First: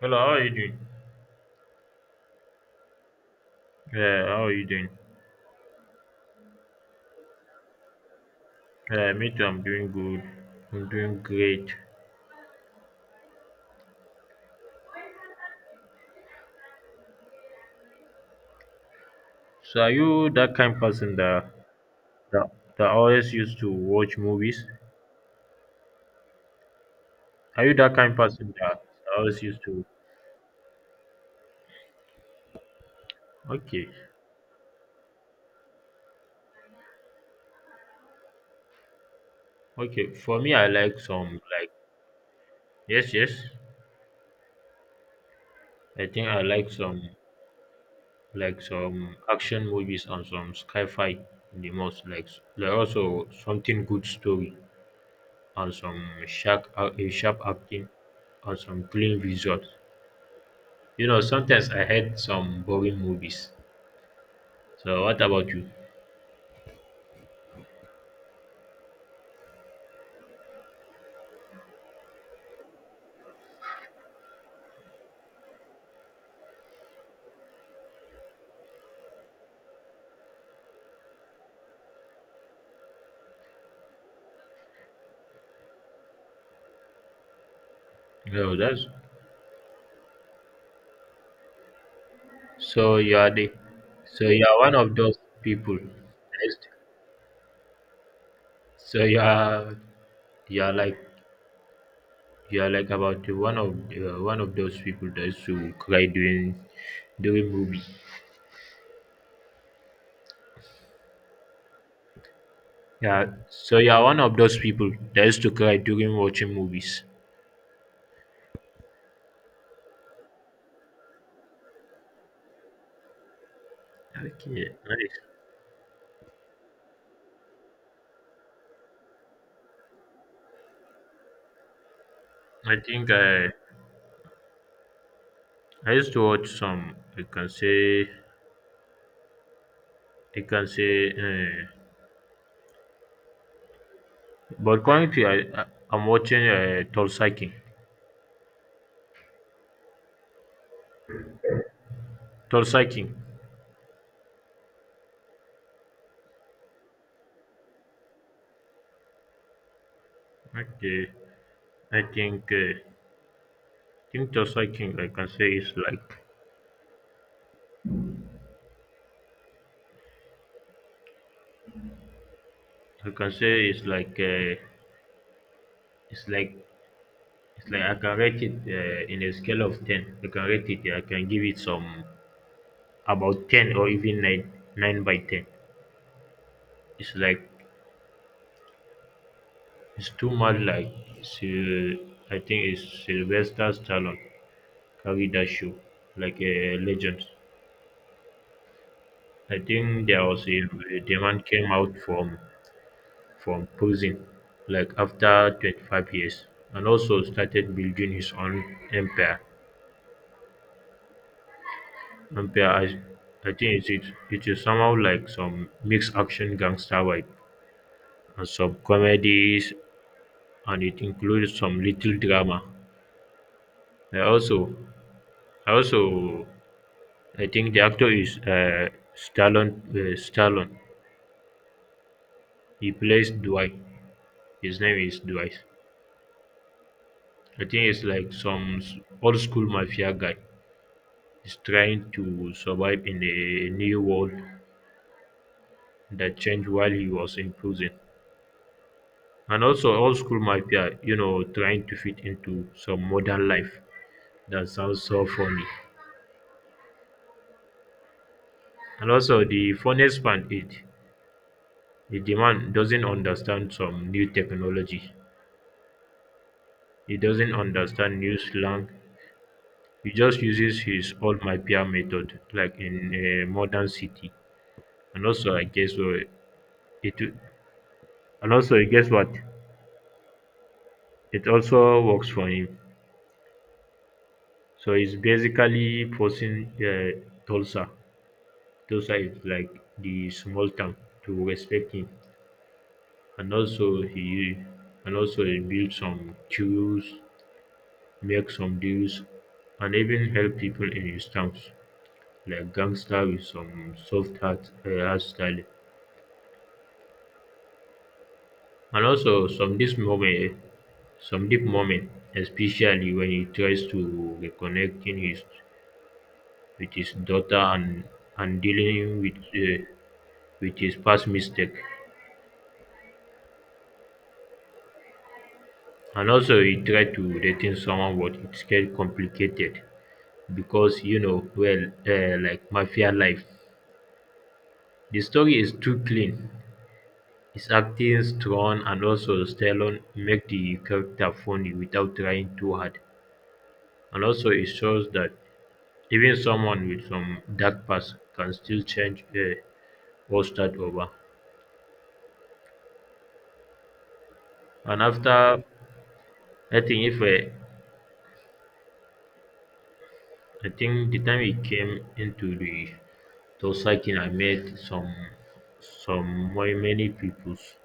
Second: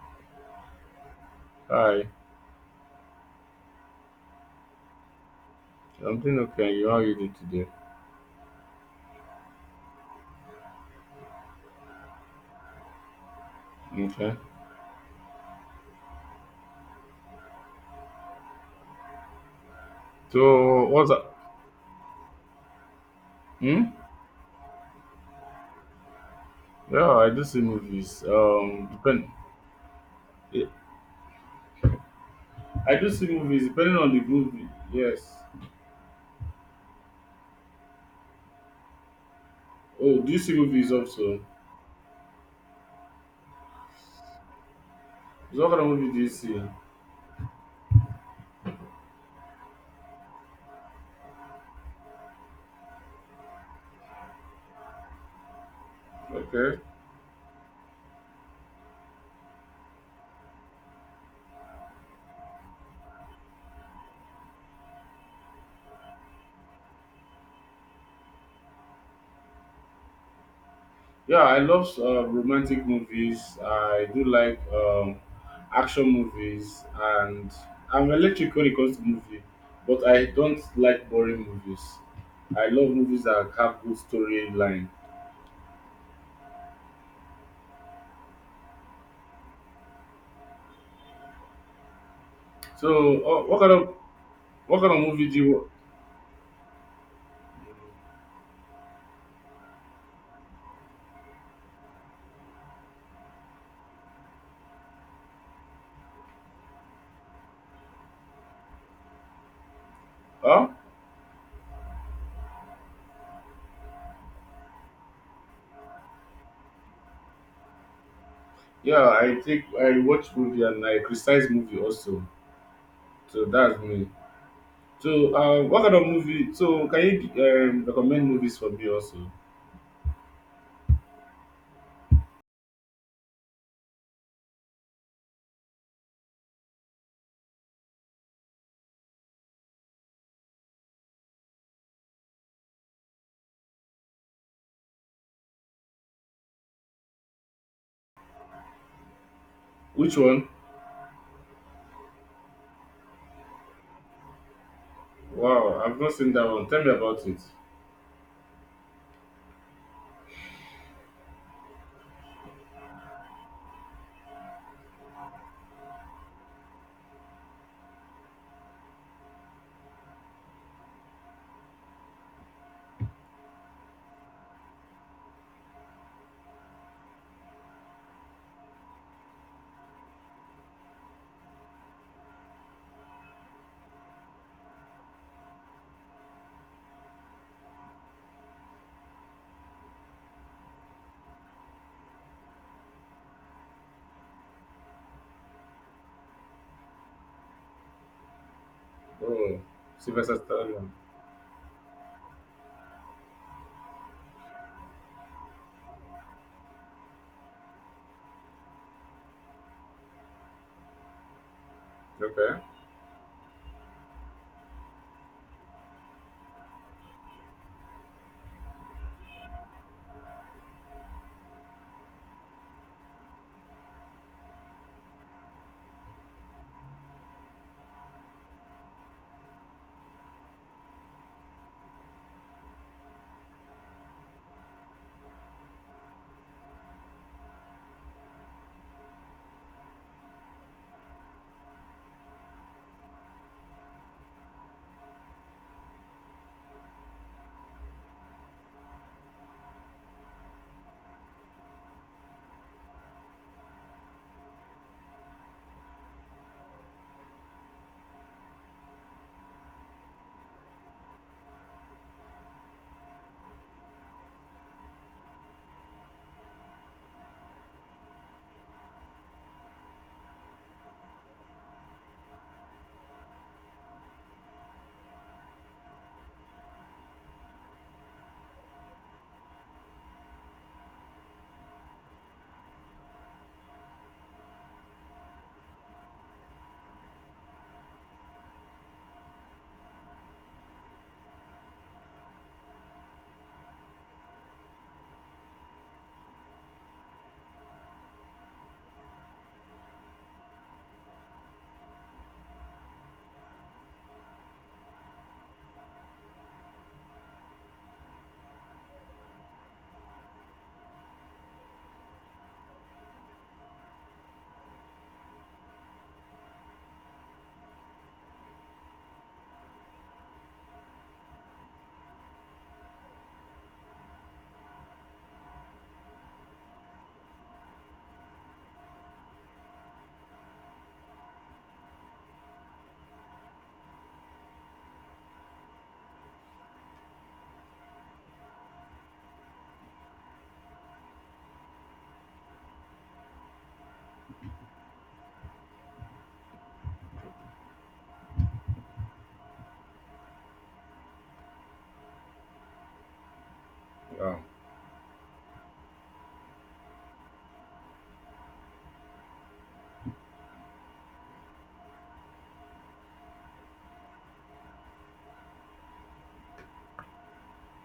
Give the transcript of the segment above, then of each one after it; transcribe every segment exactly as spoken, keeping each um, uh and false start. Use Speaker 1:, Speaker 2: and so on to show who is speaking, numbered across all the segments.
Speaker 1: Hello, how are you doing?
Speaker 2: Hi,
Speaker 1: Yeah, how are you doing?
Speaker 2: I'm doing okay. You, how are you doing today?
Speaker 1: Yeah, me too. I'm doing good. I'm doing great.
Speaker 2: Okay.
Speaker 1: So, are you that kind
Speaker 2: So what's
Speaker 1: person
Speaker 2: up?
Speaker 1: that that, that always used to
Speaker 2: Hmm?
Speaker 1: watch movies?
Speaker 2: Yeah, I do see
Speaker 1: Are you that kind
Speaker 2: movies.
Speaker 1: person that
Speaker 2: Um, depend.
Speaker 1: always used to?
Speaker 2: eh, I do see movies
Speaker 1: Okay,
Speaker 2: depending on the movie. Yes.
Speaker 1: okay.
Speaker 2: Oh, do you
Speaker 1: For me,
Speaker 2: see
Speaker 1: I
Speaker 2: movies
Speaker 1: like some
Speaker 2: also?
Speaker 1: like yes, yes.
Speaker 2: So what kind of
Speaker 1: I
Speaker 2: movie do you
Speaker 1: think I
Speaker 2: see?
Speaker 1: like some like some action movies and some sci-fi the most. Like s- like also something good story and some sharp
Speaker 2: Okay.
Speaker 1: uh, sharp acting and some clean visuals. You know, sometimes I hate some boring movies. So what about you?
Speaker 2: Yeah, I love uh, romantic movies. I do like um, action movies, and I'm electric when it comes to movie, but I don't like boring movies. I love movies that have good storyline.
Speaker 1: No, that's so
Speaker 2: So,
Speaker 1: you are
Speaker 2: uh,
Speaker 1: the
Speaker 2: what kind of
Speaker 1: so you are one
Speaker 2: what kind
Speaker 1: of
Speaker 2: of
Speaker 1: those
Speaker 2: movie do you?
Speaker 1: people. Next. So you are you are like you are like about the one of uh, one of those people that used to cry during during movie.
Speaker 2: Huh?
Speaker 1: Yeah. So you are one of those people that used to cry during watching movies.
Speaker 2: Yeah, I take I watch movie and I criticize movie also. So that's me.
Speaker 1: Okay, nice.
Speaker 2: So, uh, what kind of movie? So, can you um, recommend movies for me also?
Speaker 1: I think I I used to watch some. I can say I can say. Uh, But currently, I, I I'm watching uh, Tulsa King.
Speaker 2: Which one?
Speaker 1: Tulsa King.
Speaker 2: Wow, I've not seen that one. Tell me about it.
Speaker 1: Okay. I think uh, think Tulsa King. I can say it's like I can say it's like uh, it's like it's like I can rate it uh, in a scale of ten. I can rate it. I can give it some about ten or even nine nine by ten. It's like it's too much like Syl- I think it's Sylvester Stallone carried that show like a legend. I
Speaker 2: Oh,
Speaker 1: think there
Speaker 2: Sylvester
Speaker 1: was a,
Speaker 2: Stallone.
Speaker 1: a demand came out from from prison, like after twenty-five years, and also started building his own empire.
Speaker 2: Okay.
Speaker 1: Empire, I, I think it is it is somehow like some mixed action gangster vibe and some comedies, and it includes some little drama. I also, I also, I think the actor is uh, Stallone. Uh, Stallone. He plays Dwight. His name is Dwight. I think it's like some s- old school mafia guy is trying to survive in a new world that changed while he was in prison. And also old school mafia, you know, trying to fit into some modern life. That sounds so funny. And also the funniest part is the demand doesn't understand some new technology. He doesn't understand new slang. He just uses his old mafia method like in a modern city and also I guess uh, it And also, guess what? It also works for him. So he's basically forcing uh, Tulsa. Tulsa is like the small town to respect him. And also he and also he built some queues, make some deals, and even help people in his towns, like gangster with some soft heart uh, hairstyle. And also some this moment some deep moment, especially when he tries to reconnect in his with his daughter and and dealing with uh, with his past mistake. And also he tried to dating someone, but it's get complicated because you know well uh, like mafia life. The story is too clean. His acting strong and also Stallone make the character funny without trying too hard. And also it shows that even someone with some dark past can still change uh, or start over.
Speaker 2: Wow.
Speaker 1: And after I think if uh, I think the time it came into the Tosakin, I met some some very many peoples,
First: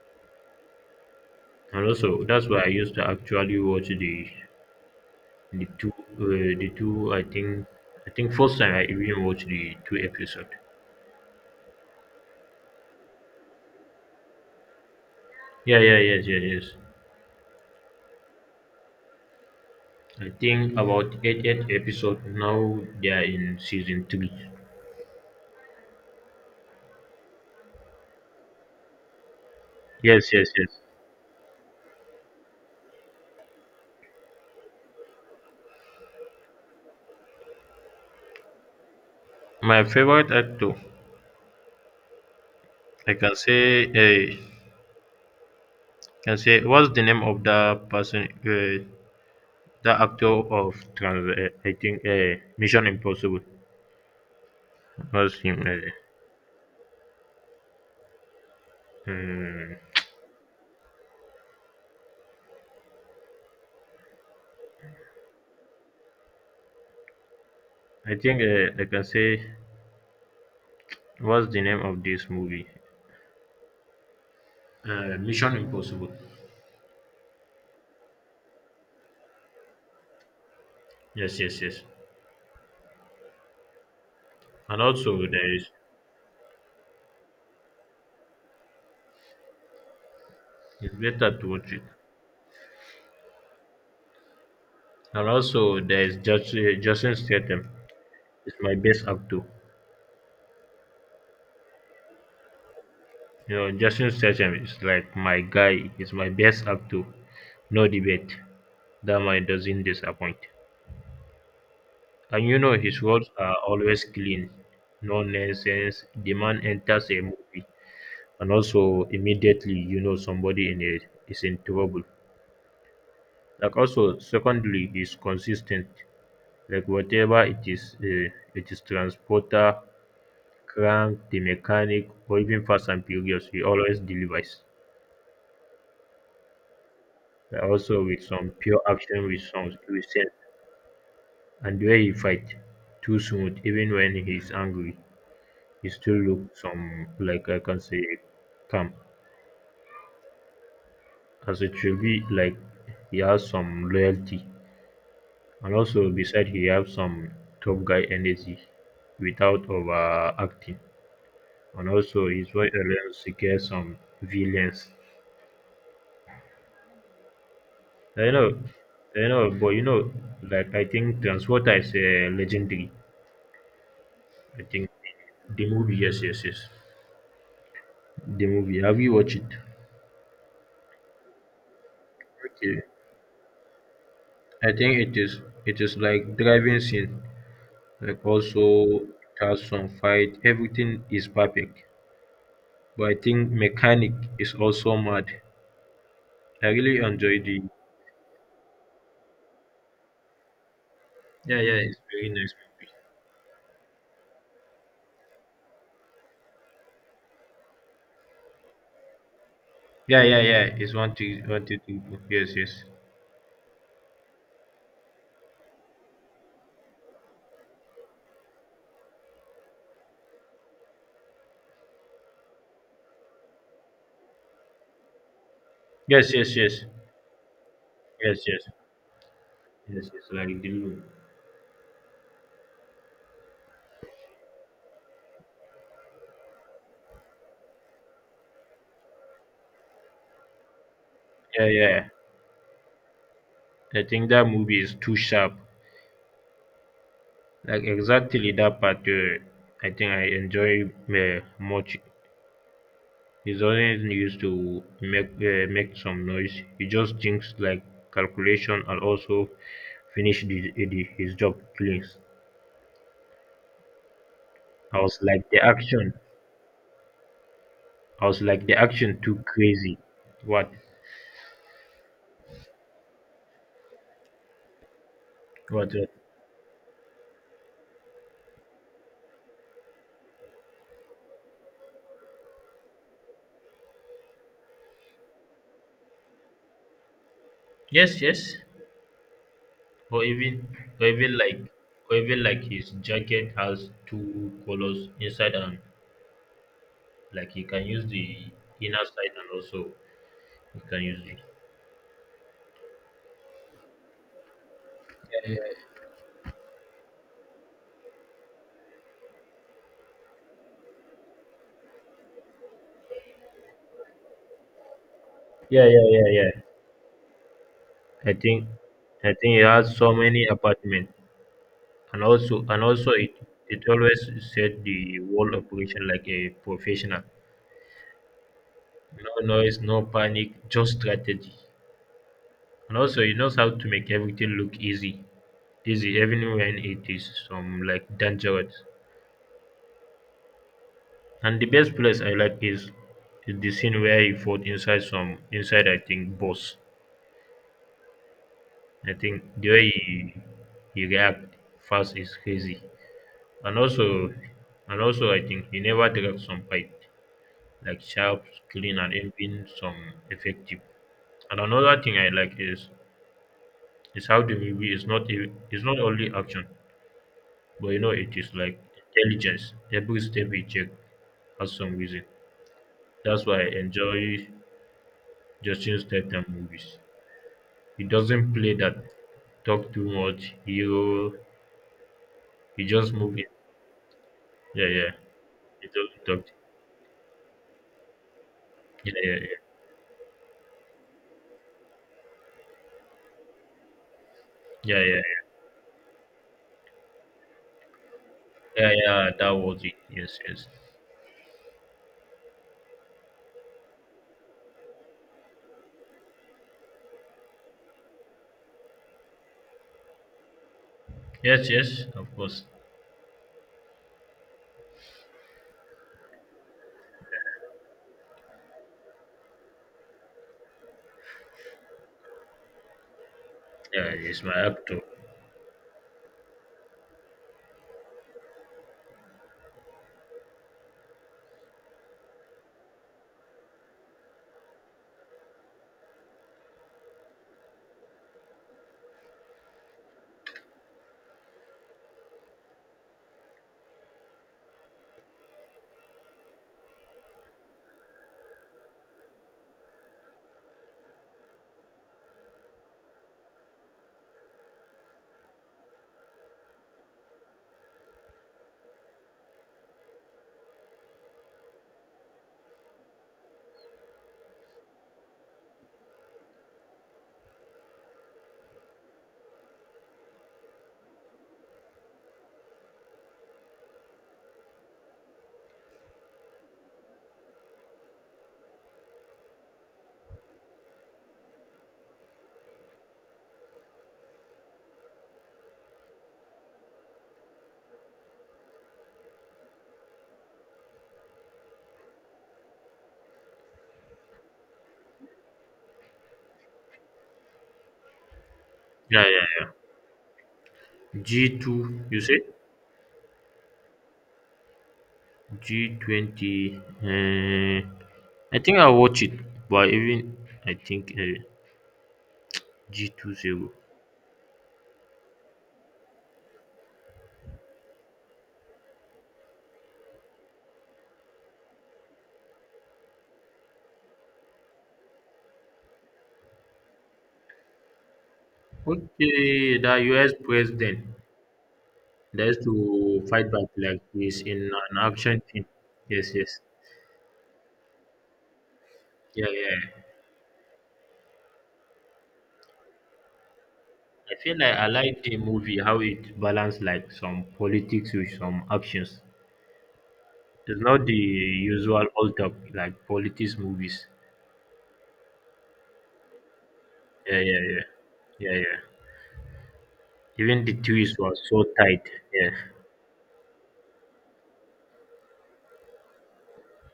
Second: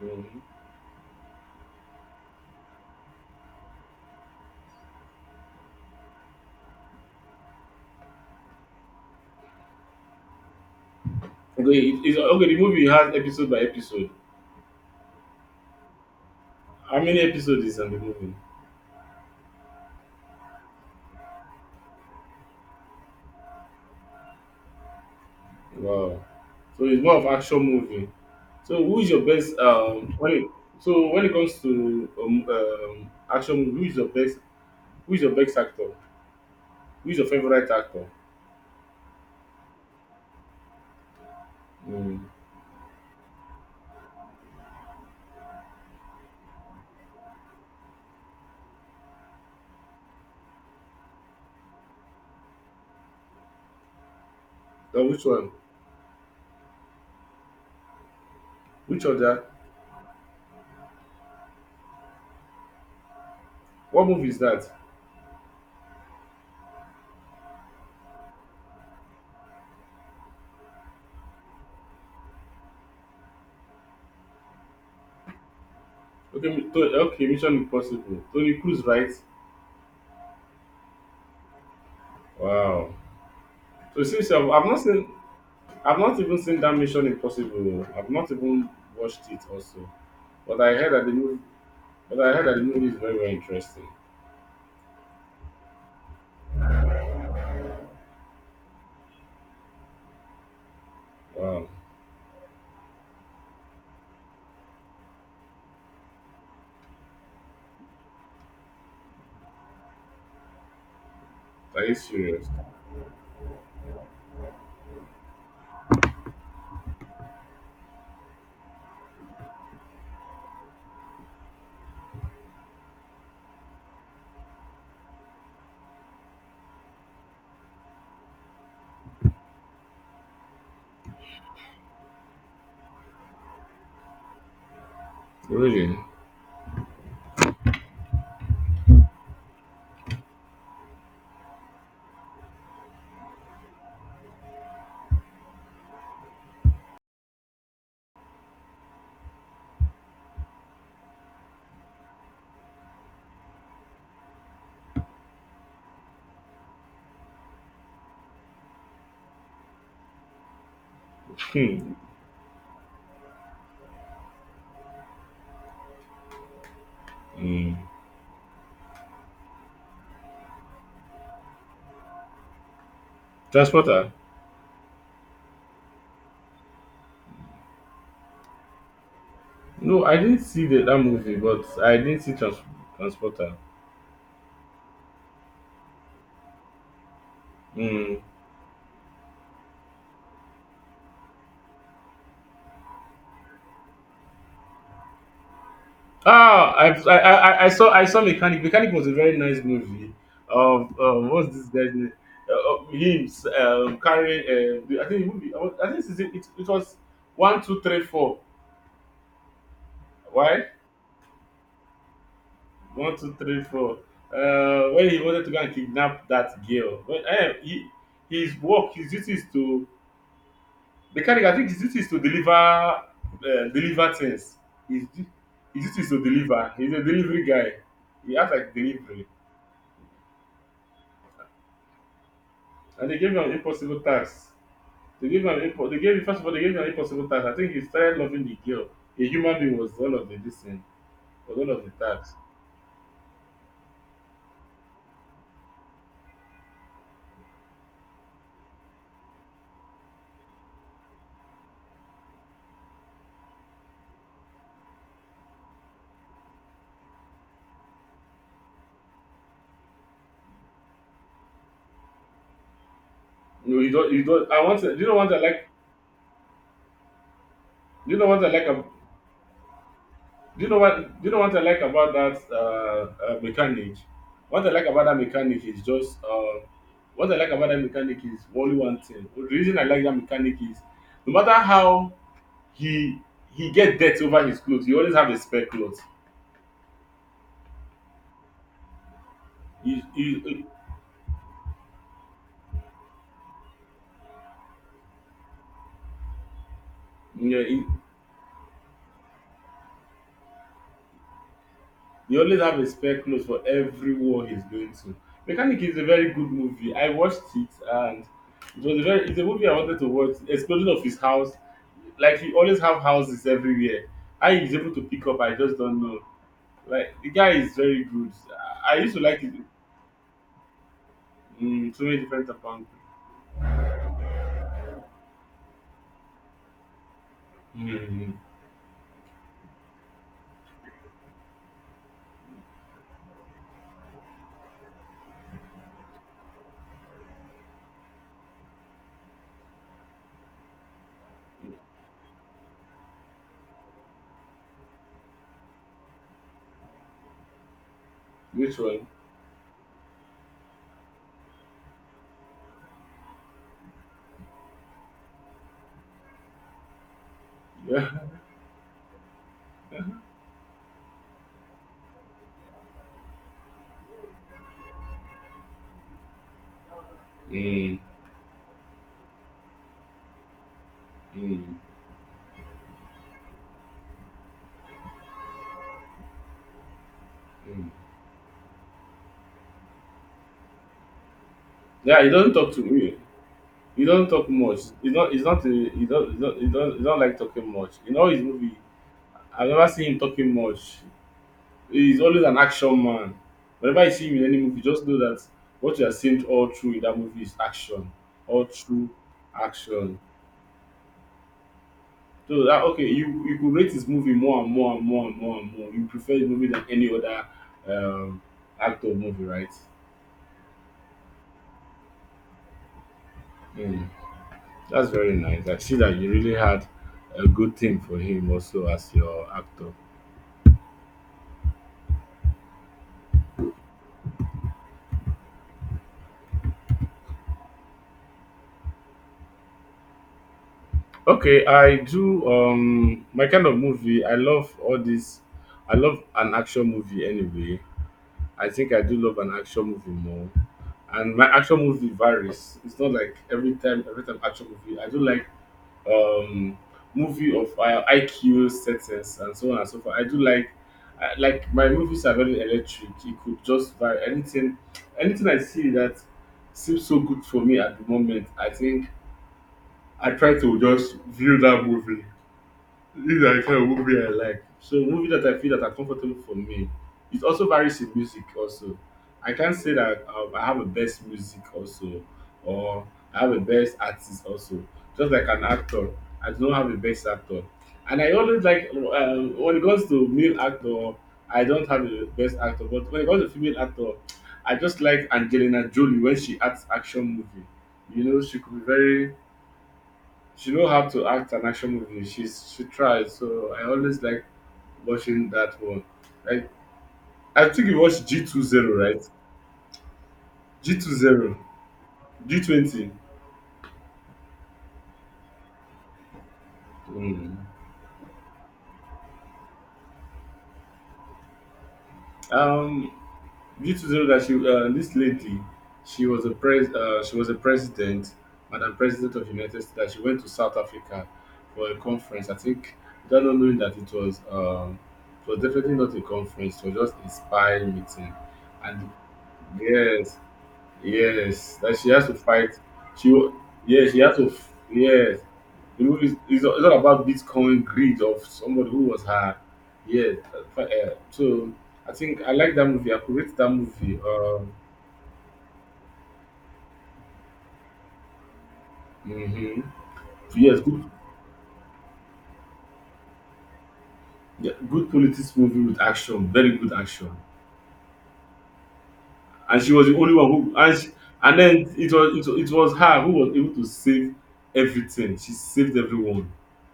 Speaker 2: Hmm.
Speaker 1: and also that's why I used to actually watch the the two uh, the two. I think I think first time I even watched the two episode.
Speaker 2: Okay, it, it's, okay. The movie has episode by episode.
Speaker 1: Yeah, yeah, yes, yes, yes.
Speaker 2: How many episodes is on the movie?
Speaker 1: I think about eight eight episode now. They are in season three.
Speaker 2: Wow. So it's more of action movie. So who is your best um
Speaker 1: Yes,
Speaker 2: when it,
Speaker 1: yes, yes.
Speaker 2: so when it comes to um, um action movie, who is your best who is your best actor? Who is your favorite actor?
Speaker 1: My favorite actor,
Speaker 2: Mm.
Speaker 1: I can say, uh, can say, what's the name of that person? Uh, the actor of trans- uh, I think uh, Mission Impossible
Speaker 2: Then which
Speaker 1: was
Speaker 2: one?
Speaker 1: him. Uh,
Speaker 2: Which other?
Speaker 1: um,
Speaker 2: What movie is that?
Speaker 1: I think uh, I can say what's the name of this movie? Uh, Mission Impossible.
Speaker 2: Okay, mi- to, okay, Mission Impossible. Tony Cruise, right?
Speaker 1: Yes, yes, yes.
Speaker 2: Wow. So since I've, I've not
Speaker 1: And
Speaker 2: seen
Speaker 1: also there is
Speaker 2: I've not even seen that Mission Impossible. I've not even watched it also. But I heard
Speaker 1: it's
Speaker 2: that the
Speaker 1: better
Speaker 2: movie
Speaker 1: to watch it.
Speaker 2: but I heard that the movie is very very interesting.
Speaker 1: And also there is just uh, Justin Statham. It's my best actor.
Speaker 2: Wow.
Speaker 1: You know, Justin Statham is like my guy. He's my best actor. No debate. That man doesn't disappoint.
Speaker 2: That is serious.
Speaker 1: And you know, his words are always clean, no nonsense. The man enters a movie, and also immediately you know somebody in it is in trouble. Like also, secondly, he's consistent. Like whatever it is, uh, it is transporter, crank, the mechanic, or even Fast and Furious, he always delivers.
Speaker 2: Really?
Speaker 1: Like also with some pure action with some with sense, and the way he fight too smooth, even when he's angry. It still look some like I can say calm as it should be like he has some loyalty and also beside he have some tough guy energy without overacting and
Speaker 2: Hmm.
Speaker 1: also his wife alone secure some villains.
Speaker 2: Mm.
Speaker 1: I know I know but you know like I think Transporter is a legendary.
Speaker 2: Transporter?
Speaker 1: I think the movie yes yes yes. The movie have you watched it?
Speaker 2: No, I didn't see the, that movie, but I didn't see trans-
Speaker 1: Okay.
Speaker 2: Transporter.
Speaker 1: I think it is it is like driving scene.
Speaker 2: Mm.
Speaker 1: Like also it has some fight everything is perfect but I think mechanic is also mad. I
Speaker 2: Ah, I,
Speaker 1: really
Speaker 2: I
Speaker 1: enjoyed the
Speaker 2: I I saw I saw Mechanic. Mechanic was a very nice movie. Um, um what's
Speaker 1: yeah
Speaker 2: this
Speaker 1: yeah
Speaker 2: guy's
Speaker 1: it's
Speaker 2: name?
Speaker 1: very nice
Speaker 2: Uh,
Speaker 1: movie
Speaker 2: uh, him um, carrying. Uh, the- I think the movie. I was- I think it's, it, it was one, two, three, four.
Speaker 1: yeah yeah yeah
Speaker 2: Why?
Speaker 1: it's one two one two three four yes yes
Speaker 2: One, two, three, four. Uh, when he wanted to go and kidnap that girl. But, eh, he, his work, his duty is to Mechanic I think his duty is to deliver um deliver things. His du his duty is to
Speaker 1: yes yes
Speaker 2: deliver.
Speaker 1: yes
Speaker 2: He's a delivery guy. He
Speaker 1: yes
Speaker 2: act
Speaker 1: yes
Speaker 2: like delivery
Speaker 1: yes yes like the loop.
Speaker 2: and they gave him an impossible task. They gave him an impo they gave him first of all they gave him an impossible task. I think he started loving the girl. A human being was all of the this thing was
Speaker 1: Yeah
Speaker 2: all of the
Speaker 1: yeah
Speaker 2: task.
Speaker 1: I think that movie is too sharp like exactly that part uh, I think I enjoy uh, much. He's always used to make uh, make some noise. He just thinks like calculation and also finish the, the, his job clean.
Speaker 2: No you don't you don't I want to do
Speaker 1: I
Speaker 2: you know
Speaker 1: was
Speaker 2: what I
Speaker 1: like the
Speaker 2: like
Speaker 1: action.
Speaker 2: do you know
Speaker 1: I
Speaker 2: what
Speaker 1: was
Speaker 2: I like
Speaker 1: like the
Speaker 2: ab
Speaker 1: action too crazy.
Speaker 2: Do you
Speaker 1: What?
Speaker 2: know what? Do you know what I like about that uh, uh, mechanic? What I like about that mechanic is
Speaker 1: What? What?
Speaker 2: just uh, what I like about that mechanic is only one thing. The reason I like that mechanic is no matter how he he get dirt over his clothes, he always have a spare clothes.
Speaker 1: Yes, yes.
Speaker 2: He,
Speaker 1: Or
Speaker 2: he, he-
Speaker 1: even or even like or even like his jacket has two colors inside and like
Speaker 2: yeah,
Speaker 1: he can
Speaker 2: he-
Speaker 1: use the inner side and also he can use the
Speaker 2: He always have a spare clothes for every war he's going to. Mechanic is a very good movie. I watched it and it was a very it's a movie I wanted to watch. Explosion of his house. Like he always have houses everywhere. How he's able to pick up, I just
Speaker 1: yeah
Speaker 2: don't
Speaker 1: yeah
Speaker 2: know.
Speaker 1: yeah yeah.
Speaker 2: Like the guy is very good.
Speaker 1: I think
Speaker 2: I, I used to
Speaker 1: I
Speaker 2: like
Speaker 1: think
Speaker 2: it.
Speaker 1: he has so many apartments.
Speaker 2: Mm, so many
Speaker 1: and
Speaker 2: different
Speaker 1: also and
Speaker 2: accounts.
Speaker 1: also it, it always set the whole operation like a professional
Speaker 2: Mm,
Speaker 1: no noise no panic just strategy and also he knows how to make everything look easy easy even when it is some like dangerous and the best place I like is is the scene where he fought inside some inside I think boss.
Speaker 2: which one?
Speaker 1: I think the way he, he react fast is crazy and also and also I think he never dropped some fight like
Speaker 2: Yeah.
Speaker 1: sharp, clean, and even some effective. And another thing I like is is how the movie is not e- it's not only action, but
Speaker 2: Mm,
Speaker 1: you know it is like intelligence. Every step he take has
Speaker 2: mm,
Speaker 1: some reason. That's why I enjoy Justin Statham movies.
Speaker 2: mm.
Speaker 1: He doesn't play that talk too much hero.
Speaker 2: Yeah, he doesn't talk to
Speaker 1: He
Speaker 2: me.
Speaker 1: just move it.
Speaker 2: He don't talk much.
Speaker 1: Yeah,
Speaker 2: He
Speaker 1: yeah.
Speaker 2: not. He's not. A,
Speaker 1: He
Speaker 2: he
Speaker 1: doesn't
Speaker 2: don't. He
Speaker 1: talk.
Speaker 2: don't. He don't. He don't like talking much. In all his movie,
Speaker 1: Yeah, yeah,
Speaker 2: I've never seen him talking much. He's always an action man. Whenever you see him in any movie,
Speaker 1: yeah,
Speaker 2: just
Speaker 1: yeah,
Speaker 2: know
Speaker 1: yeah,
Speaker 2: that what you are seeing all through in that movie is action. All
Speaker 1: yeah,
Speaker 2: through
Speaker 1: yeah. That was it.
Speaker 2: action.
Speaker 1: Yes, yes,
Speaker 2: So that okay, you you could rate his movie more and more and more and more and more. You prefer his movie than any other um, actor movie, right?
Speaker 1: yes, yes. Of course.
Speaker 2: Mm. That's very nice. I see that you really had a good thing for him also as your actor.
Speaker 1: Yeah, he's my actor.
Speaker 2: Okay, I do um my kind of movie. I love all this. I love an action movie anyway. I think I do love an action movie more. And my action movie varies. It's not like every time every time action movie. I do like um movie of uh, I Q settings and so on and so forth. I do like I, like my movies are very electric. It could just vary anything anything I see that seems so good for me at the moment. I think I try to just view that movie these are the kind of movie I like. So movie that I feel that are comfortable for me. It also varies in music also. I can't say that um, I have a best music also or I have a best artist also. Just like an actor, I do not have a best actor. And I always like um, when it comes to male actor, I don't have a best actor. But when it comes to female actor, I just like Angelina Jolie when she acts action movie. You know, she could be very she know how to act an action movie. She's she tries. So I always like watching that one. Like I think you watched G two zero, right?
Speaker 1: Yeah, yeah.
Speaker 2: G two zero,
Speaker 1: G two, you said?
Speaker 2: G twenty.
Speaker 1: G twenty.
Speaker 2: Mm.
Speaker 1: Uh, I think I'll watch it, but even I think uh, g
Speaker 2: Um,
Speaker 1: two zero.
Speaker 2: G two zero that she uh, this lady, she was a pres uh, she was a president, Madam President of United States. That she went to South Africa for a conference. I think without not knowing that it was um, it was definitely not a conference. It was just a spy meeting, and
Speaker 1: Okay, the U S
Speaker 2: yes,
Speaker 1: president
Speaker 2: yes, that she has to
Speaker 1: that is
Speaker 2: fight.
Speaker 1: to
Speaker 2: She
Speaker 1: fight
Speaker 2: wa-
Speaker 1: back, like
Speaker 2: yes, she has
Speaker 1: this
Speaker 2: to
Speaker 1: in
Speaker 2: f-
Speaker 1: an
Speaker 2: yes.
Speaker 1: action team.
Speaker 2: The movie
Speaker 1: Yes,
Speaker 2: is
Speaker 1: yes.
Speaker 2: it's all it's all about Bitcoin greed of somebody who was
Speaker 1: Yeah,
Speaker 2: her.
Speaker 1: yeah.
Speaker 2: Yes, uh, fi- uh, so I think I like that movie. I could rate that movie.
Speaker 1: I feel
Speaker 2: Um,
Speaker 1: like I like the movie how it balanced like some politics with some actions.
Speaker 2: mhm. Yes,
Speaker 1: It's
Speaker 2: good,
Speaker 1: not the usual old talk like politics movies.
Speaker 2: yeah, good politics movie with action, very good action.
Speaker 1: Yeah, yeah, yeah. Yeah, yeah.
Speaker 2: And she was the only one
Speaker 1: Even
Speaker 2: who
Speaker 1: the
Speaker 2: and she,
Speaker 1: twist was
Speaker 2: and
Speaker 1: so
Speaker 2: then
Speaker 1: tight.
Speaker 2: it was it,
Speaker 1: Yeah,
Speaker 2: was- it was her who was able to save everything. She saved everyone.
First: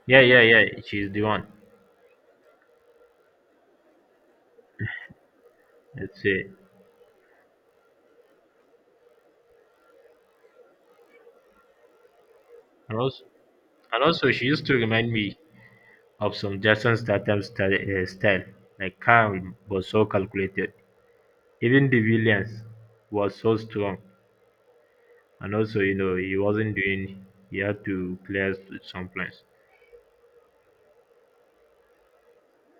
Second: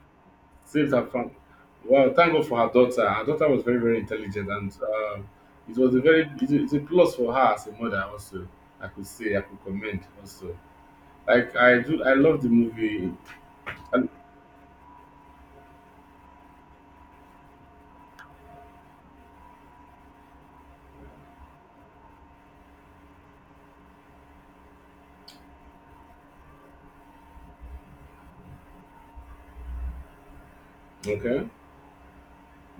Speaker 1: yeah, yeah, yeah.
Speaker 2: Saved her
Speaker 1: She's the
Speaker 2: farm.
Speaker 1: one.
Speaker 2: Wow, thank God for her daughter. Her daughter was very, very intelligent, and um, it was a
Speaker 1: Let's
Speaker 2: very
Speaker 1: say,
Speaker 2: it's a, it's a plus for her as a mother. Also, I could say I could commend also. Like I do, I love the
Speaker 1: and
Speaker 2: movie.
Speaker 1: also, and
Speaker 2: And,
Speaker 1: also, she used to remind me of some Jason Statham style, uh, style, like calm but so calculated. Even the villains was so strong, and also, you know, he wasn't doing. He had to clear some plans.
Speaker 2: okay,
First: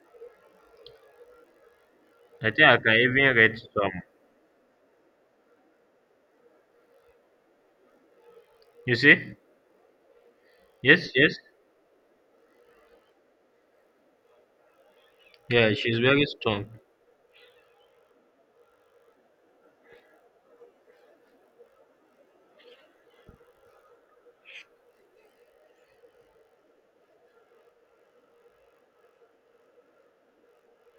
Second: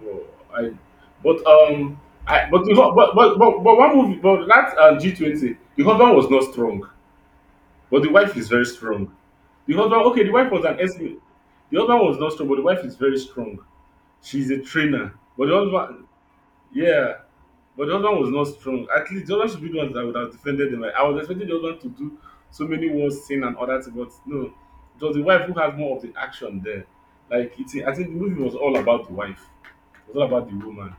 Speaker 2: well, I but um I
Speaker 1: I think
Speaker 2: but the
Speaker 1: I
Speaker 2: hu-
Speaker 1: can
Speaker 2: but
Speaker 1: even
Speaker 2: but
Speaker 1: read
Speaker 2: but, but
Speaker 1: some.
Speaker 2: one movie but that uh, G twenty the husband was not strong, but the wife is very
Speaker 1: You
Speaker 2: strong.
Speaker 1: see?
Speaker 2: The husband okay, the wife was an S.
Speaker 1: Yes,
Speaker 2: The
Speaker 1: yes.
Speaker 2: husband was not strong, but the wife is very strong. She's a trainer, but the
Speaker 1: Yeah, she's
Speaker 2: husband
Speaker 1: very strong.
Speaker 2: Yeah, but the husband was not strong. At least the husband should be the one that would have defended them. Like, I was expecting the husband to do so many words, sin and other things, but no. It was the wife who has more of the action there. Like it's, I think the movie was all about the wife. It was all about the woman.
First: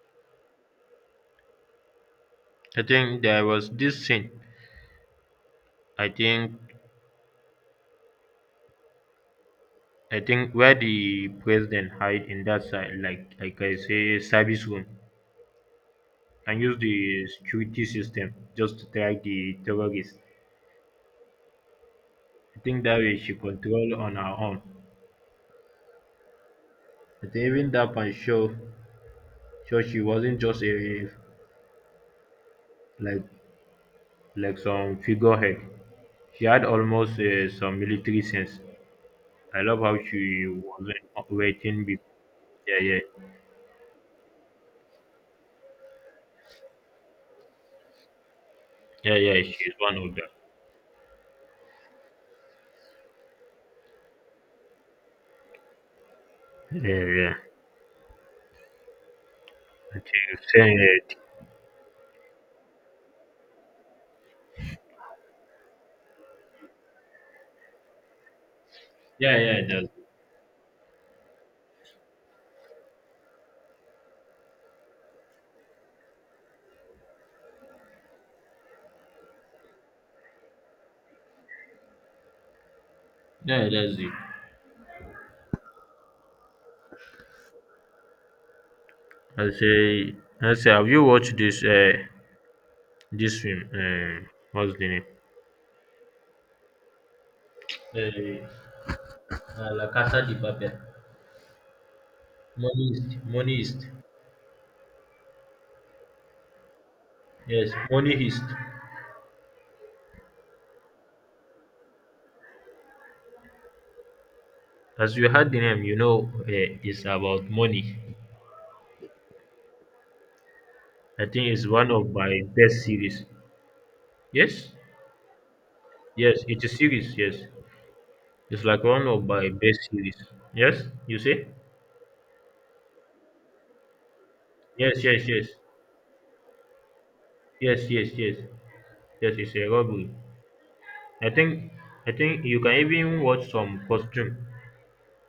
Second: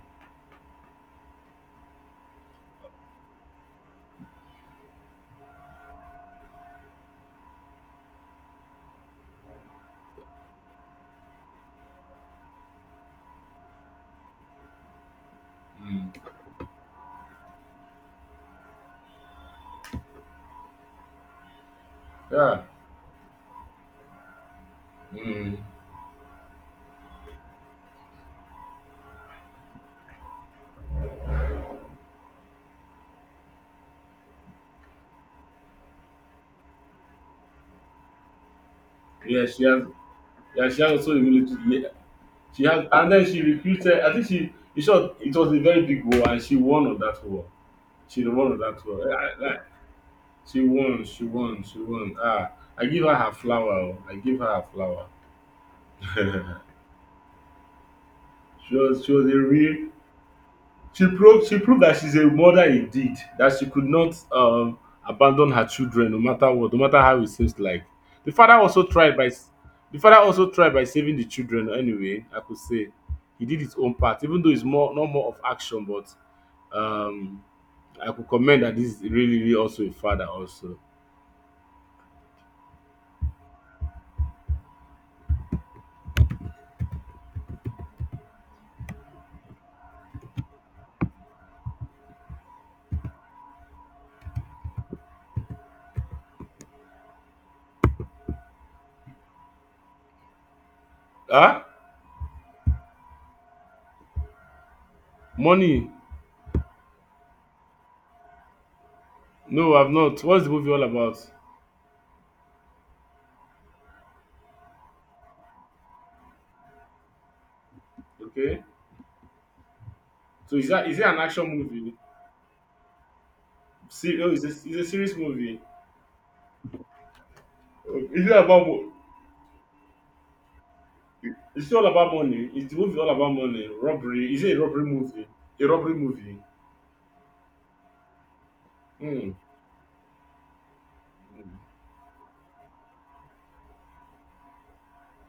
Speaker 1: I think there was this scene. I think I think where the president hide in that side, like like I say, service room,
Speaker 2: Mm.
Speaker 1: and use the security system just to track the terrorists. I
Speaker 2: Yeah.
Speaker 1: think that way she control on her own.
Speaker 2: Mm.
Speaker 1: I think even that one show, show she wasn't just a like like some figurehead. She had almost uh, some military sense.
Speaker 2: Yeah,
Speaker 1: I
Speaker 2: she
Speaker 1: love
Speaker 2: has.
Speaker 1: how she
Speaker 2: Yeah, she has
Speaker 1: wasn't
Speaker 2: also a military.
Speaker 1: operating.
Speaker 2: Yeah,
Speaker 1: Be-
Speaker 2: she
Speaker 1: yeah,
Speaker 2: has,
Speaker 1: yeah,
Speaker 2: and then she recruited. I think she. In short, it was a very big war, and she won on that war. She won on that
Speaker 1: yeah, yeah.
Speaker 2: war.
Speaker 1: She's one of them.
Speaker 2: She won, she won, she won. Ah, I give her her flower. Oh. I give her her flower.
Speaker 1: Yeah, yeah.
Speaker 2: she was she was a real
Speaker 1: I think,
Speaker 2: she
Speaker 1: uh,
Speaker 2: proved she proved that she's a mother indeed. That she could not um abandon her children no matter what, no matter how it seems like. The father also tried by
Speaker 1: yeah,
Speaker 2: s-
Speaker 1: yeah. That's
Speaker 2: the father also tried by saving the children anyway, I could say. He did his own part, even though it's more not more of action, but um I could comment that this is really, really also a father also.
Speaker 1: yeah, that's it. I say, I say, have you watched this uh, this film? Um, what's the name? Eh, uh, La Casa de Papel.
Speaker 2: Ah,
Speaker 1: Money Heist. Money Heist.
Speaker 2: money
Speaker 1: Yes, Money Heist.
Speaker 2: No, I've not. What's the movie all about?
Speaker 1: As you heard the name, you know uh, it's about money.
Speaker 2: Okay. So is that is it an
Speaker 1: I
Speaker 2: action
Speaker 1: think it's one
Speaker 2: movie?
Speaker 1: of my best series.
Speaker 2: See, oh, it's a, it's
Speaker 1: Yes,
Speaker 2: a serious movie.
Speaker 1: yes, it's a series. Yes,
Speaker 2: Oh, Is it
Speaker 1: it's
Speaker 2: about
Speaker 1: like
Speaker 2: mo-
Speaker 1: one of my best series. Yes, you say?
Speaker 2: is it all about money? Is the movie all about money? Robbery? Is it a robbery
Speaker 1: Yes,
Speaker 2: movie?
Speaker 1: yes, yes,
Speaker 2: A robbery movie.
Speaker 1: yes, yes, yes,
Speaker 2: Hmm.
Speaker 1: yes. It's a robbery. I think, I think you can even watch some costume.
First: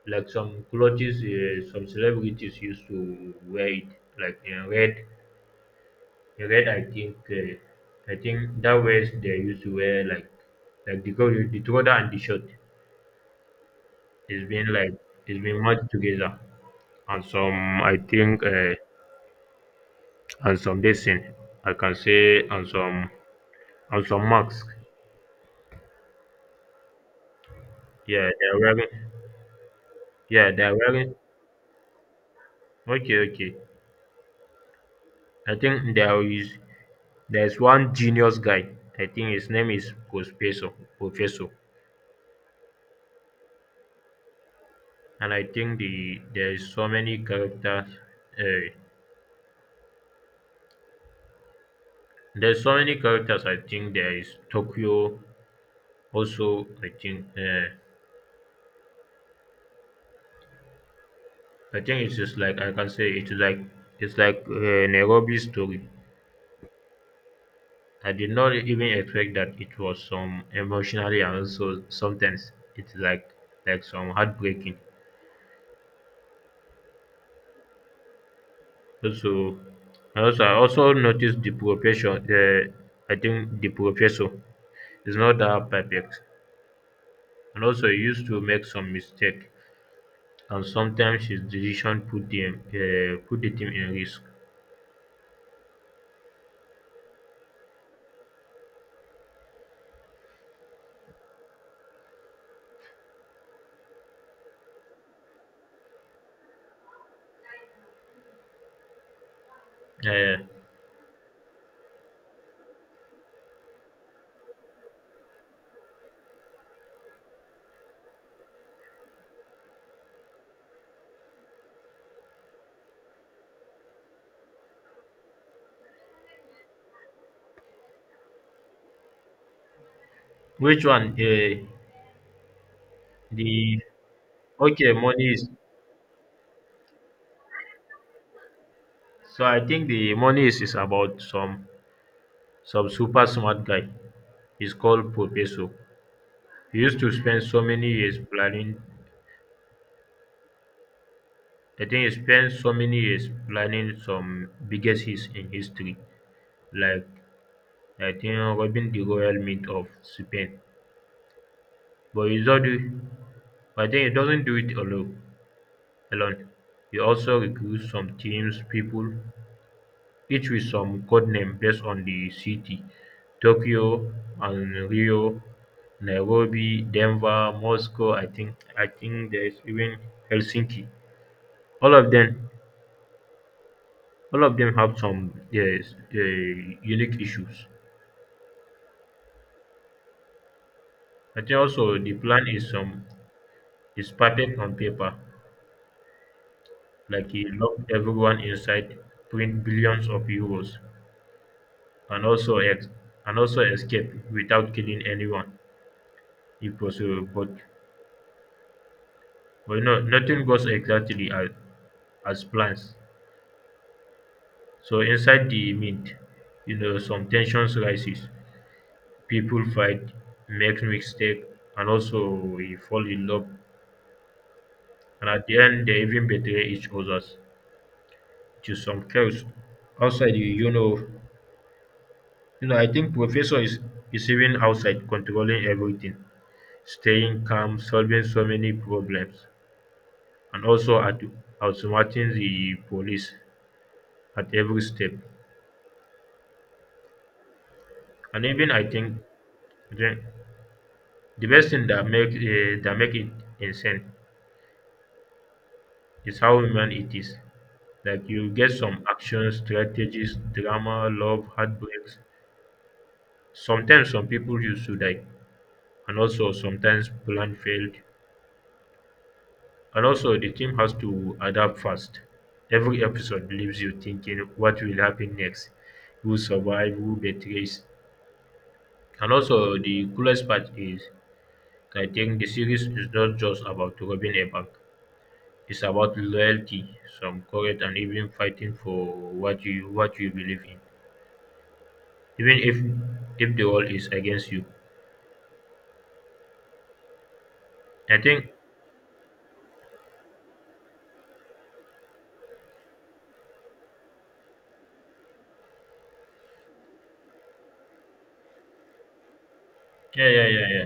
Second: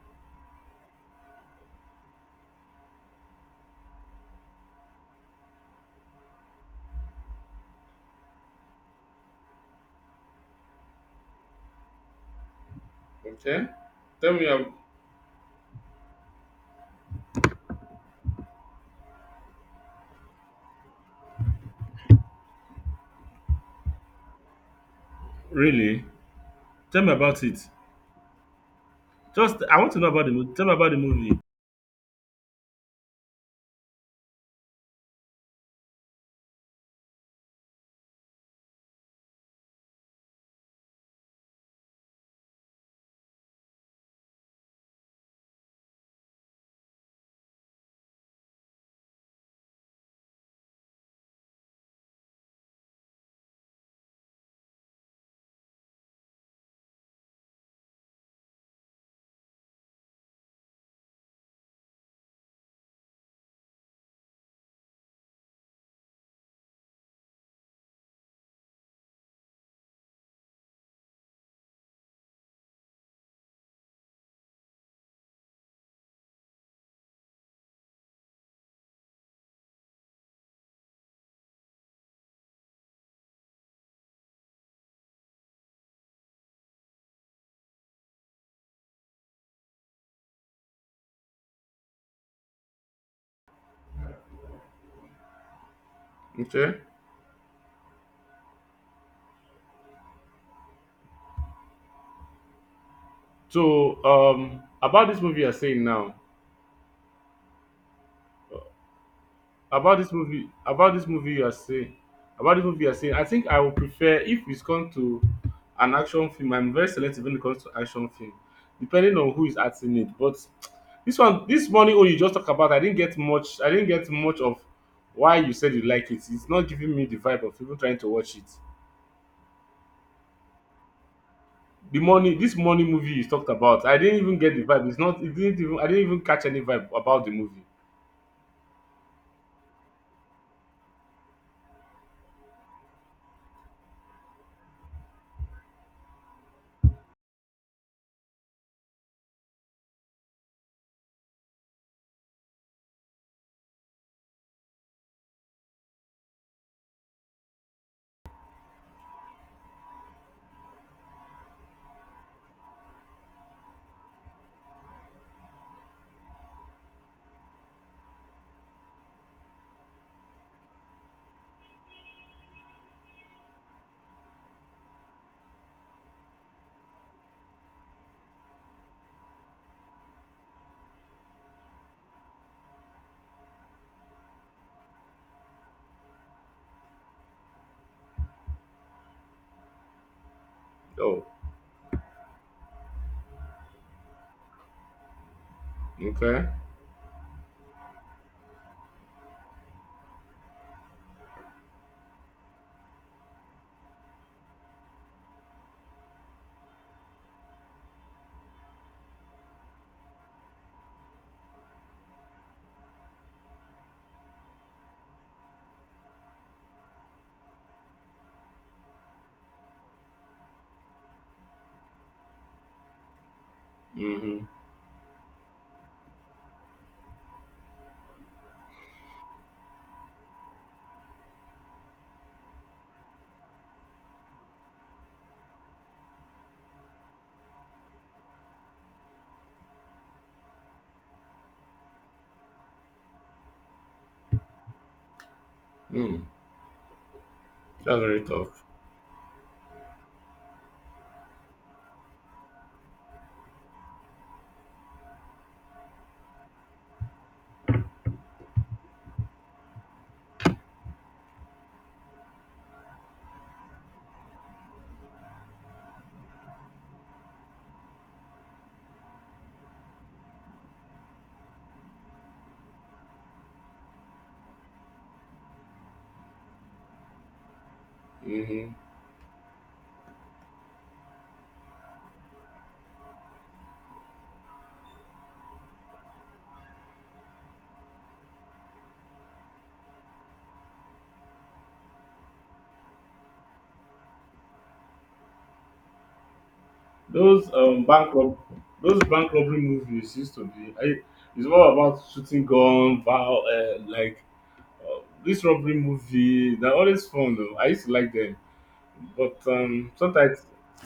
Speaker 1: Like some clothes, uh, some celebrities used to wear it, like in red. In red, I think, uh, I think that was they used to wear like, like the go the trouser and the shirt.
Speaker 2: Okay. Tell me.
Speaker 1: It's been
Speaker 2: ab-
Speaker 1: like it's been merged together, and some I think, uh, and some decent, I can say, and some and some masks.
Speaker 2: Really? Tell me about it.
Speaker 1: Yeah, they're wearing.
Speaker 2: Just I want to know about the
Speaker 1: Yeah,
Speaker 2: movie. Tell me
Speaker 1: they're
Speaker 2: about the
Speaker 1: wearing.
Speaker 2: movie.
Speaker 1: Okay, okay. I think there is there's one genius guy. I think his name is Professor. Professor. And I think the there is so many characters. Uh, there's so many characters. I think there is Tokyo. Also, I think uh, I think it's just like I can say it's like it's like uh, Nairobi story. I did not even expect that it was some emotionally, and also sometimes it's like like some heartbreaking. Also, and also I also noticed the profession. Uh, I think the professor is not that perfect, and also he used to make some mistake, and sometimes his decision put the uh, put the team in risk.
Speaker 2: Okay. So um about this movie you're saying now. About this
Speaker 1: Uh,
Speaker 2: movie, about this movie you are saying, about this movie you are saying, I think I would prefer if it's come to an action film. I'm very selective when it comes to action film, depending on who is acting it. But this one, this morning, oh, you just talk about, I didn't get much. I didn't get much of why you said you like it. It's not giving me the vibe of people trying to watch it.
Speaker 1: which one? Uh,
Speaker 2: The money, this money movie you talked
Speaker 1: the
Speaker 2: about, I didn't even get the vibe.
Speaker 1: Okay,
Speaker 2: It's not.
Speaker 1: money
Speaker 2: It
Speaker 1: is.
Speaker 2: didn't even. I didn't even catch any vibe about the movie.
Speaker 1: So I think the money is, is about some some super smart guy. He's called Professor. He used to spend so many years planning. I think he spent so many years planning some biggest hits in history, like I think robbing the royal mint of Spain. But he's does not do. I think he doesn't do it alone. alone. He also recruits some teams people, each with some code name based on the city: Tokyo and Rio, Nairobi, Denver, Moscow. I think I think there's even Helsinki. All of them, all of them have some yes, uh, unique issues.
Speaker 2: Oh,
Speaker 1: I think also the plan is um is perfect on paper,
Speaker 2: okay.
Speaker 1: like he locked everyone inside, print billions of euros, and also ex- and also escape without killing anyone if possible, but but no, nothing goes exactly as, as plans. So inside the mint, you know, some tensions rises, people fight, make mistake, and also we fall in love,
Speaker 2: Mm-hmm.
Speaker 1: and at the end they even betray each others to some chaos outside. You you know you know I think professor is is even outside controlling everything, staying calm, solving so many problems, and also at outsmarting the police at every step.
Speaker 2: Mm. That's very
Speaker 1: And
Speaker 2: tough.
Speaker 1: even I think the, the best thing that make uh, that make it insane is how human it is. Like you get some action, strategies, drama, love, heartbreaks. Sometimes some people used to die, and also sometimes plan failed, and also the team has to adapt fast. Every episode leaves you thinking what will happen next, who survive, who betrays.
Speaker 2: Mm-hmm.
Speaker 1: And also, the coolest part is, I think the series is not just about robbing a bank. It's about loyalty, some courage, and even fighting for what you what you believe in, even if if the world is against you.
Speaker 2: Those um bank
Speaker 1: I
Speaker 2: rob-
Speaker 1: think,
Speaker 2: those bank robbery movies used to be I, it's all about shooting gun, Val. uh, like uh, this robbery movie. They're always fun though. I used to like them, but um
Speaker 1: yeah,
Speaker 2: sometimes
Speaker 1: yeah, yeah, yeah.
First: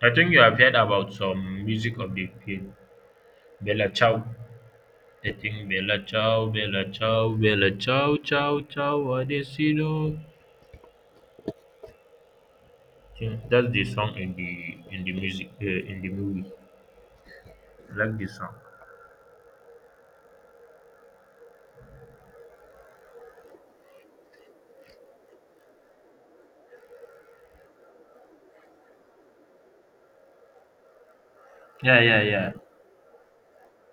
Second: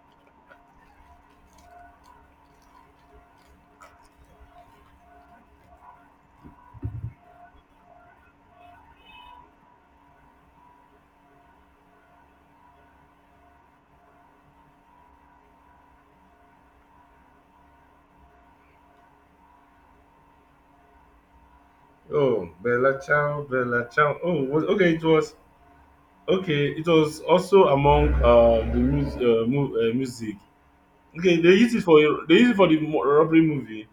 Speaker 1: I think you have heard about some music of the film, Bella Ciao. I think Bella Ciao, Bella Ciao, Bella Ciao, Ciao, Ciao, what is That's the song in the in the music uh, in the movie. I like this song.
Speaker 2: oh Bella Ciao, Bella Ciao. Oh was, okay, it was okay. It was also among uh, the mu- uh, mu- uh, music. Okay, they used it for
Speaker 1: Yeah, yeah,
Speaker 2: they used
Speaker 1: yeah,
Speaker 2: it for the mo- robbery movie.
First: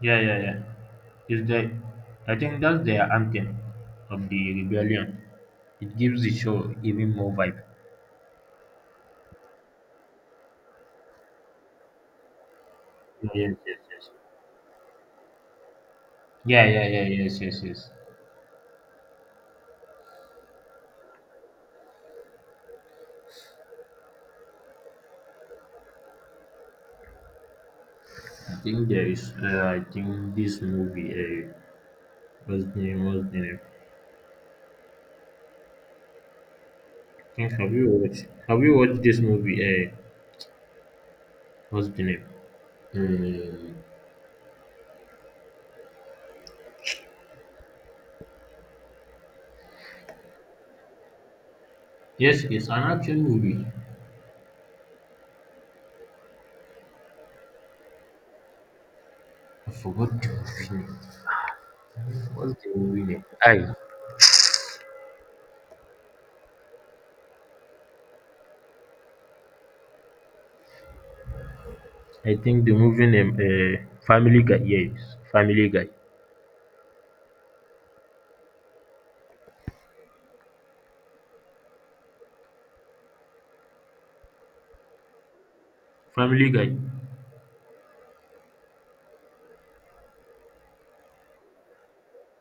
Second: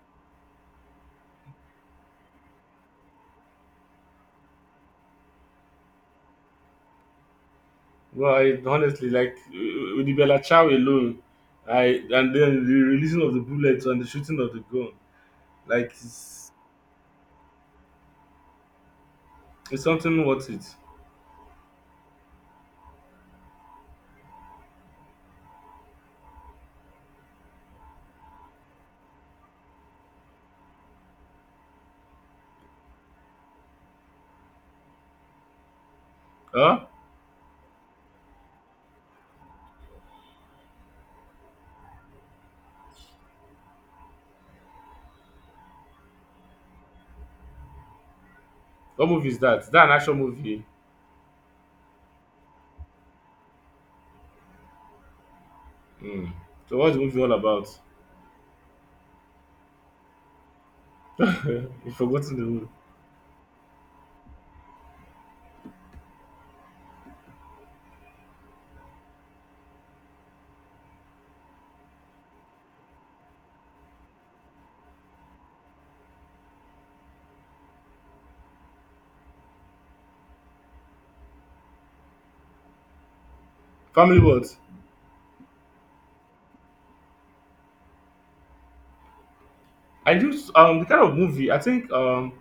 Speaker 1: yeah, yeah, yeah. Is the I think that's the anthem of the rebellion. It gives the show even more vibe.
Speaker 2: Well, I honestly like uh, with the Bella Chow alone, I and then the releasing of the
Speaker 1: Yes, yes,
Speaker 2: bullets and the
Speaker 1: yes.
Speaker 2: shooting of the gun, like it's,
Speaker 1: Yeah, yeah, yeah, yes, yes, yes.
Speaker 2: it's something worth it.
Speaker 1: I think there is. Uh, I think this movie. Uh, what's the name? What's the name?
Speaker 2: Huh?
Speaker 1: I think Have you watched? Have you watched this movie? Uh, what's the name? Um,
Speaker 2: What movie is that? Is that an action movie?
Speaker 1: yes, it's an action movie.
Speaker 2: Hmm. So what's the movie all about?
Speaker 1: I forgot the movie name.
Speaker 2: You've forgotten the
Speaker 1: What's
Speaker 2: movie.
Speaker 1: the movie name? Aye. I think the movie name, uh, Family Guy. Yes, Family Guy.
Speaker 2: Family what?
Speaker 1: Family Guy.
Speaker 2: I just um the kind of movie I think um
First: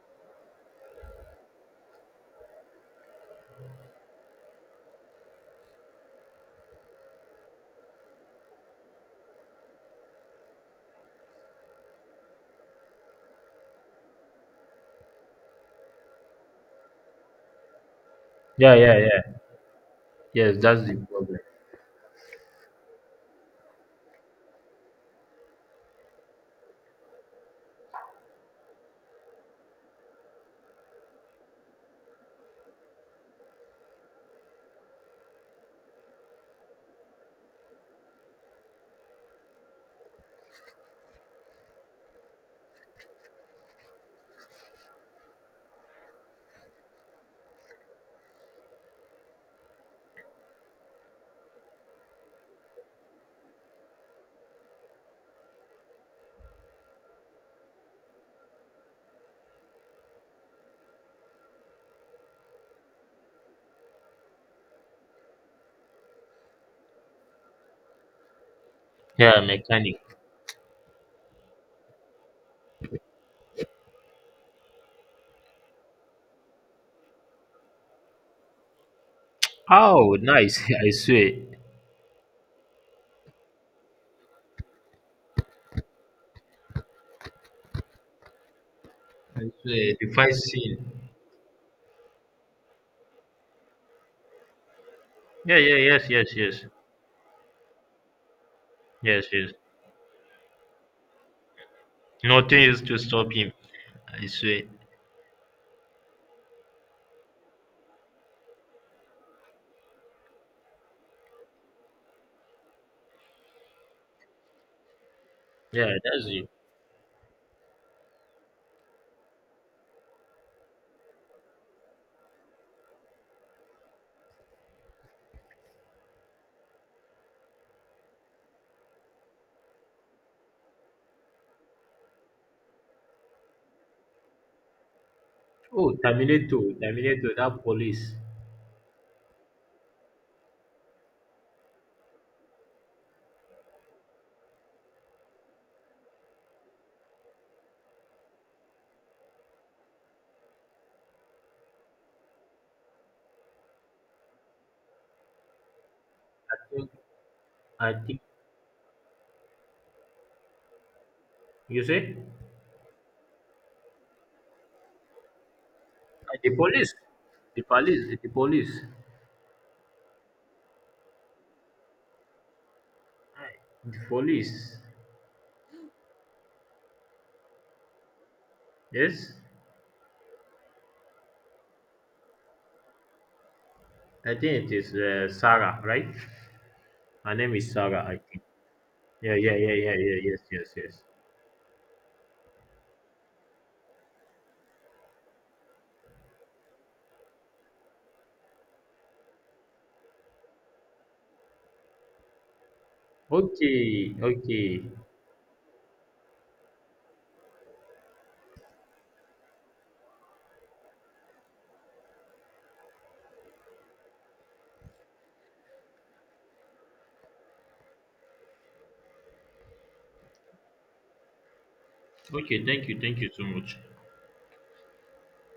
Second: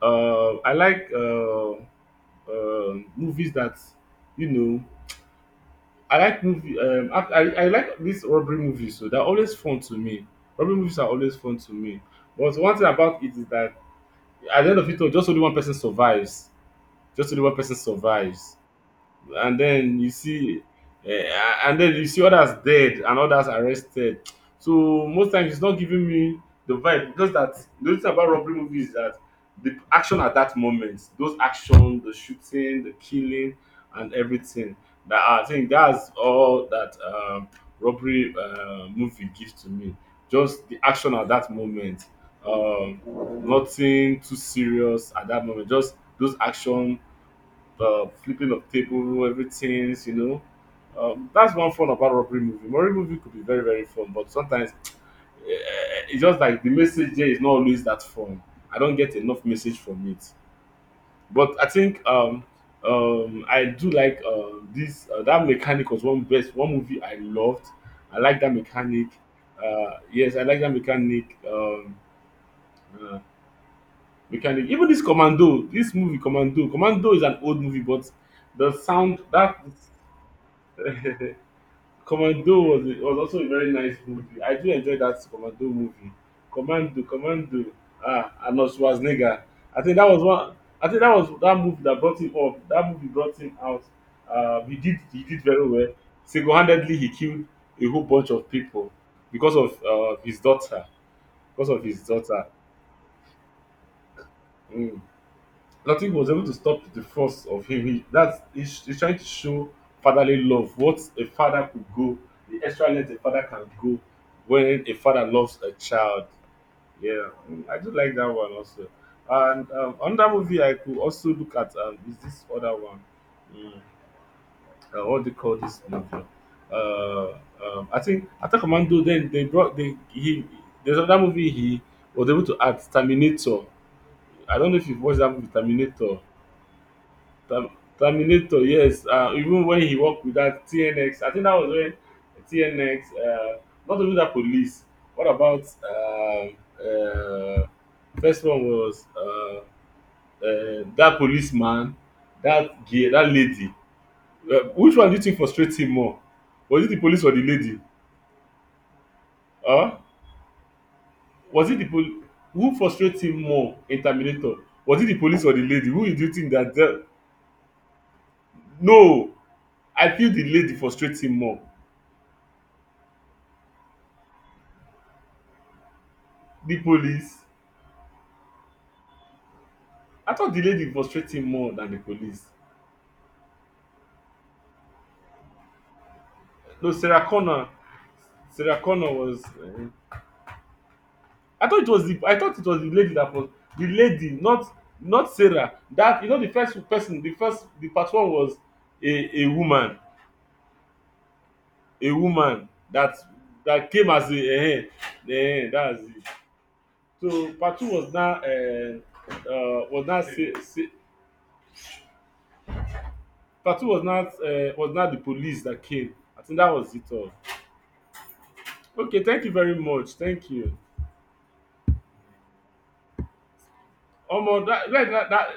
Speaker 2: uh I like uh, uh movies that you know I like movie. Um, I, I, I like these robbery movies, so they're always fun to me. Robbery movies are always fun to me. But one thing about it is that at the end of it all, just only one person survives. Just only one person survives
Speaker 1: Yeah, yeah, yeah.
Speaker 2: and then you
Speaker 1: Yes,
Speaker 2: see
Speaker 1: that's the
Speaker 2: uh,
Speaker 1: problem.
Speaker 2: and then you see others dead and others arrested, so most times it's not giving me the vibe, just that the only thing about robbery movie is that the action at that moment, those action, the shooting, the killing, and everything that I think that's all that um, robbery uh, movie gives to me, just the action at that moment. um, nothing too serious at that moment, just those action, uh, flipping of table, everything, you know. Um, that's one fun about robbery movie. Robbery movie could be very, very fun, but sometimes eh, it's just like the message there is not always that fun. I don't get enough message from it. But I think um, um, I do like uh, this. Uh, that mechanic was one best one movie I loved. I like that mechanic.
Speaker 1: Yeah,
Speaker 2: Uh,
Speaker 1: mechanic.
Speaker 2: yes, I like that mechanic. Um, uh, mechanic. Even this Commando, this movie Commando. Commando is an old movie, but the sound that
Speaker 1: Oh, nice. I swear.
Speaker 2: Commando was a, was also a very nice movie. I do enjoy that Commando movie. Commando, Commando. Ah, Arnold Schwarzenegger.
Speaker 1: I
Speaker 2: I
Speaker 1: swear.
Speaker 2: think that
Speaker 1: The
Speaker 2: was
Speaker 1: fight
Speaker 2: one.
Speaker 1: scene.
Speaker 2: I think that was that movie that brought him up. That movie brought him out. Uh, he did he did
Speaker 1: Yeah,
Speaker 2: very
Speaker 1: yeah,
Speaker 2: well.
Speaker 1: yes, yes, yes.
Speaker 2: Single-handedly, he killed a whole bunch of people
Speaker 1: Yes, yes.
Speaker 2: because of uh, his daughter. Because of his daughter.
Speaker 1: Nothing is to stop him. I swear.
Speaker 2: Mm. I was able to stop the force of him. He that's he's, he's trying to show fatherly love. What a father could go, the extra length a father can go when a father loves a
Speaker 1: Yeah,
Speaker 2: child.
Speaker 1: that's it.
Speaker 2: Yeah, mm, I do like that one also. And um, another movie I could also look at um, is this other one. Mm, uh, what they call this movie? Uh, um, I think Attack on Commando. Then they brought they he. There's another movie he was able to add Terminator. I don't know if you've watched that movie
Speaker 1: Oh,
Speaker 2: Terminator.
Speaker 1: Terminator. Terminator, that
Speaker 2: Ter
Speaker 1: police.
Speaker 2: Terminator, yes, uh, even when he worked with that T N X, I think that was when T N X, uh, not only that police. What about um, uh, first one was uh, uh, that policeman, that gay, that lady. Uh, which one do you think frustrates him more?
Speaker 1: I
Speaker 2: Was it
Speaker 1: think,
Speaker 2: the police or the lady?
Speaker 1: I think,
Speaker 2: Huh? Was it the
Speaker 1: you say?
Speaker 2: pol- who frustrates him more in Terminator? Was it the police or the lady? Who do you
Speaker 1: Uh,
Speaker 2: think
Speaker 1: The
Speaker 2: that?
Speaker 1: police.
Speaker 2: Dealt-
Speaker 1: The police. The police.
Speaker 2: no, I feel the lady frustrates him more.
Speaker 1: Aye, the police.
Speaker 2: The police.
Speaker 1: Yes?
Speaker 2: I thought the lady frustrate him more than the police.
Speaker 1: I think it is uh, Sarah, right?
Speaker 2: No, Sarah
Speaker 1: Her name
Speaker 2: Connor.
Speaker 1: is Sarah, I think.
Speaker 2: Sarah Connor
Speaker 1: Yeah,
Speaker 2: was.
Speaker 1: yeah, yeah,
Speaker 2: Uh,
Speaker 1: yeah, yeah, yes, yes, yes.
Speaker 2: I thought it was the. I thought it was the lady that was the lady, not not Sarah. That you know the first person, the first the part one was a a woman, a woman that that came
Speaker 1: Okay,
Speaker 2: as a
Speaker 1: okay.
Speaker 2: eh, eh, eh, that's it. So part two was not uh, uh was not say, say, part two was not uh, was not the police that came. I think that was it all. Okay, thank you very much. Thank you.
Speaker 1: Okay, thank you, thank you so much.
Speaker 2: Almost that, that, that, that.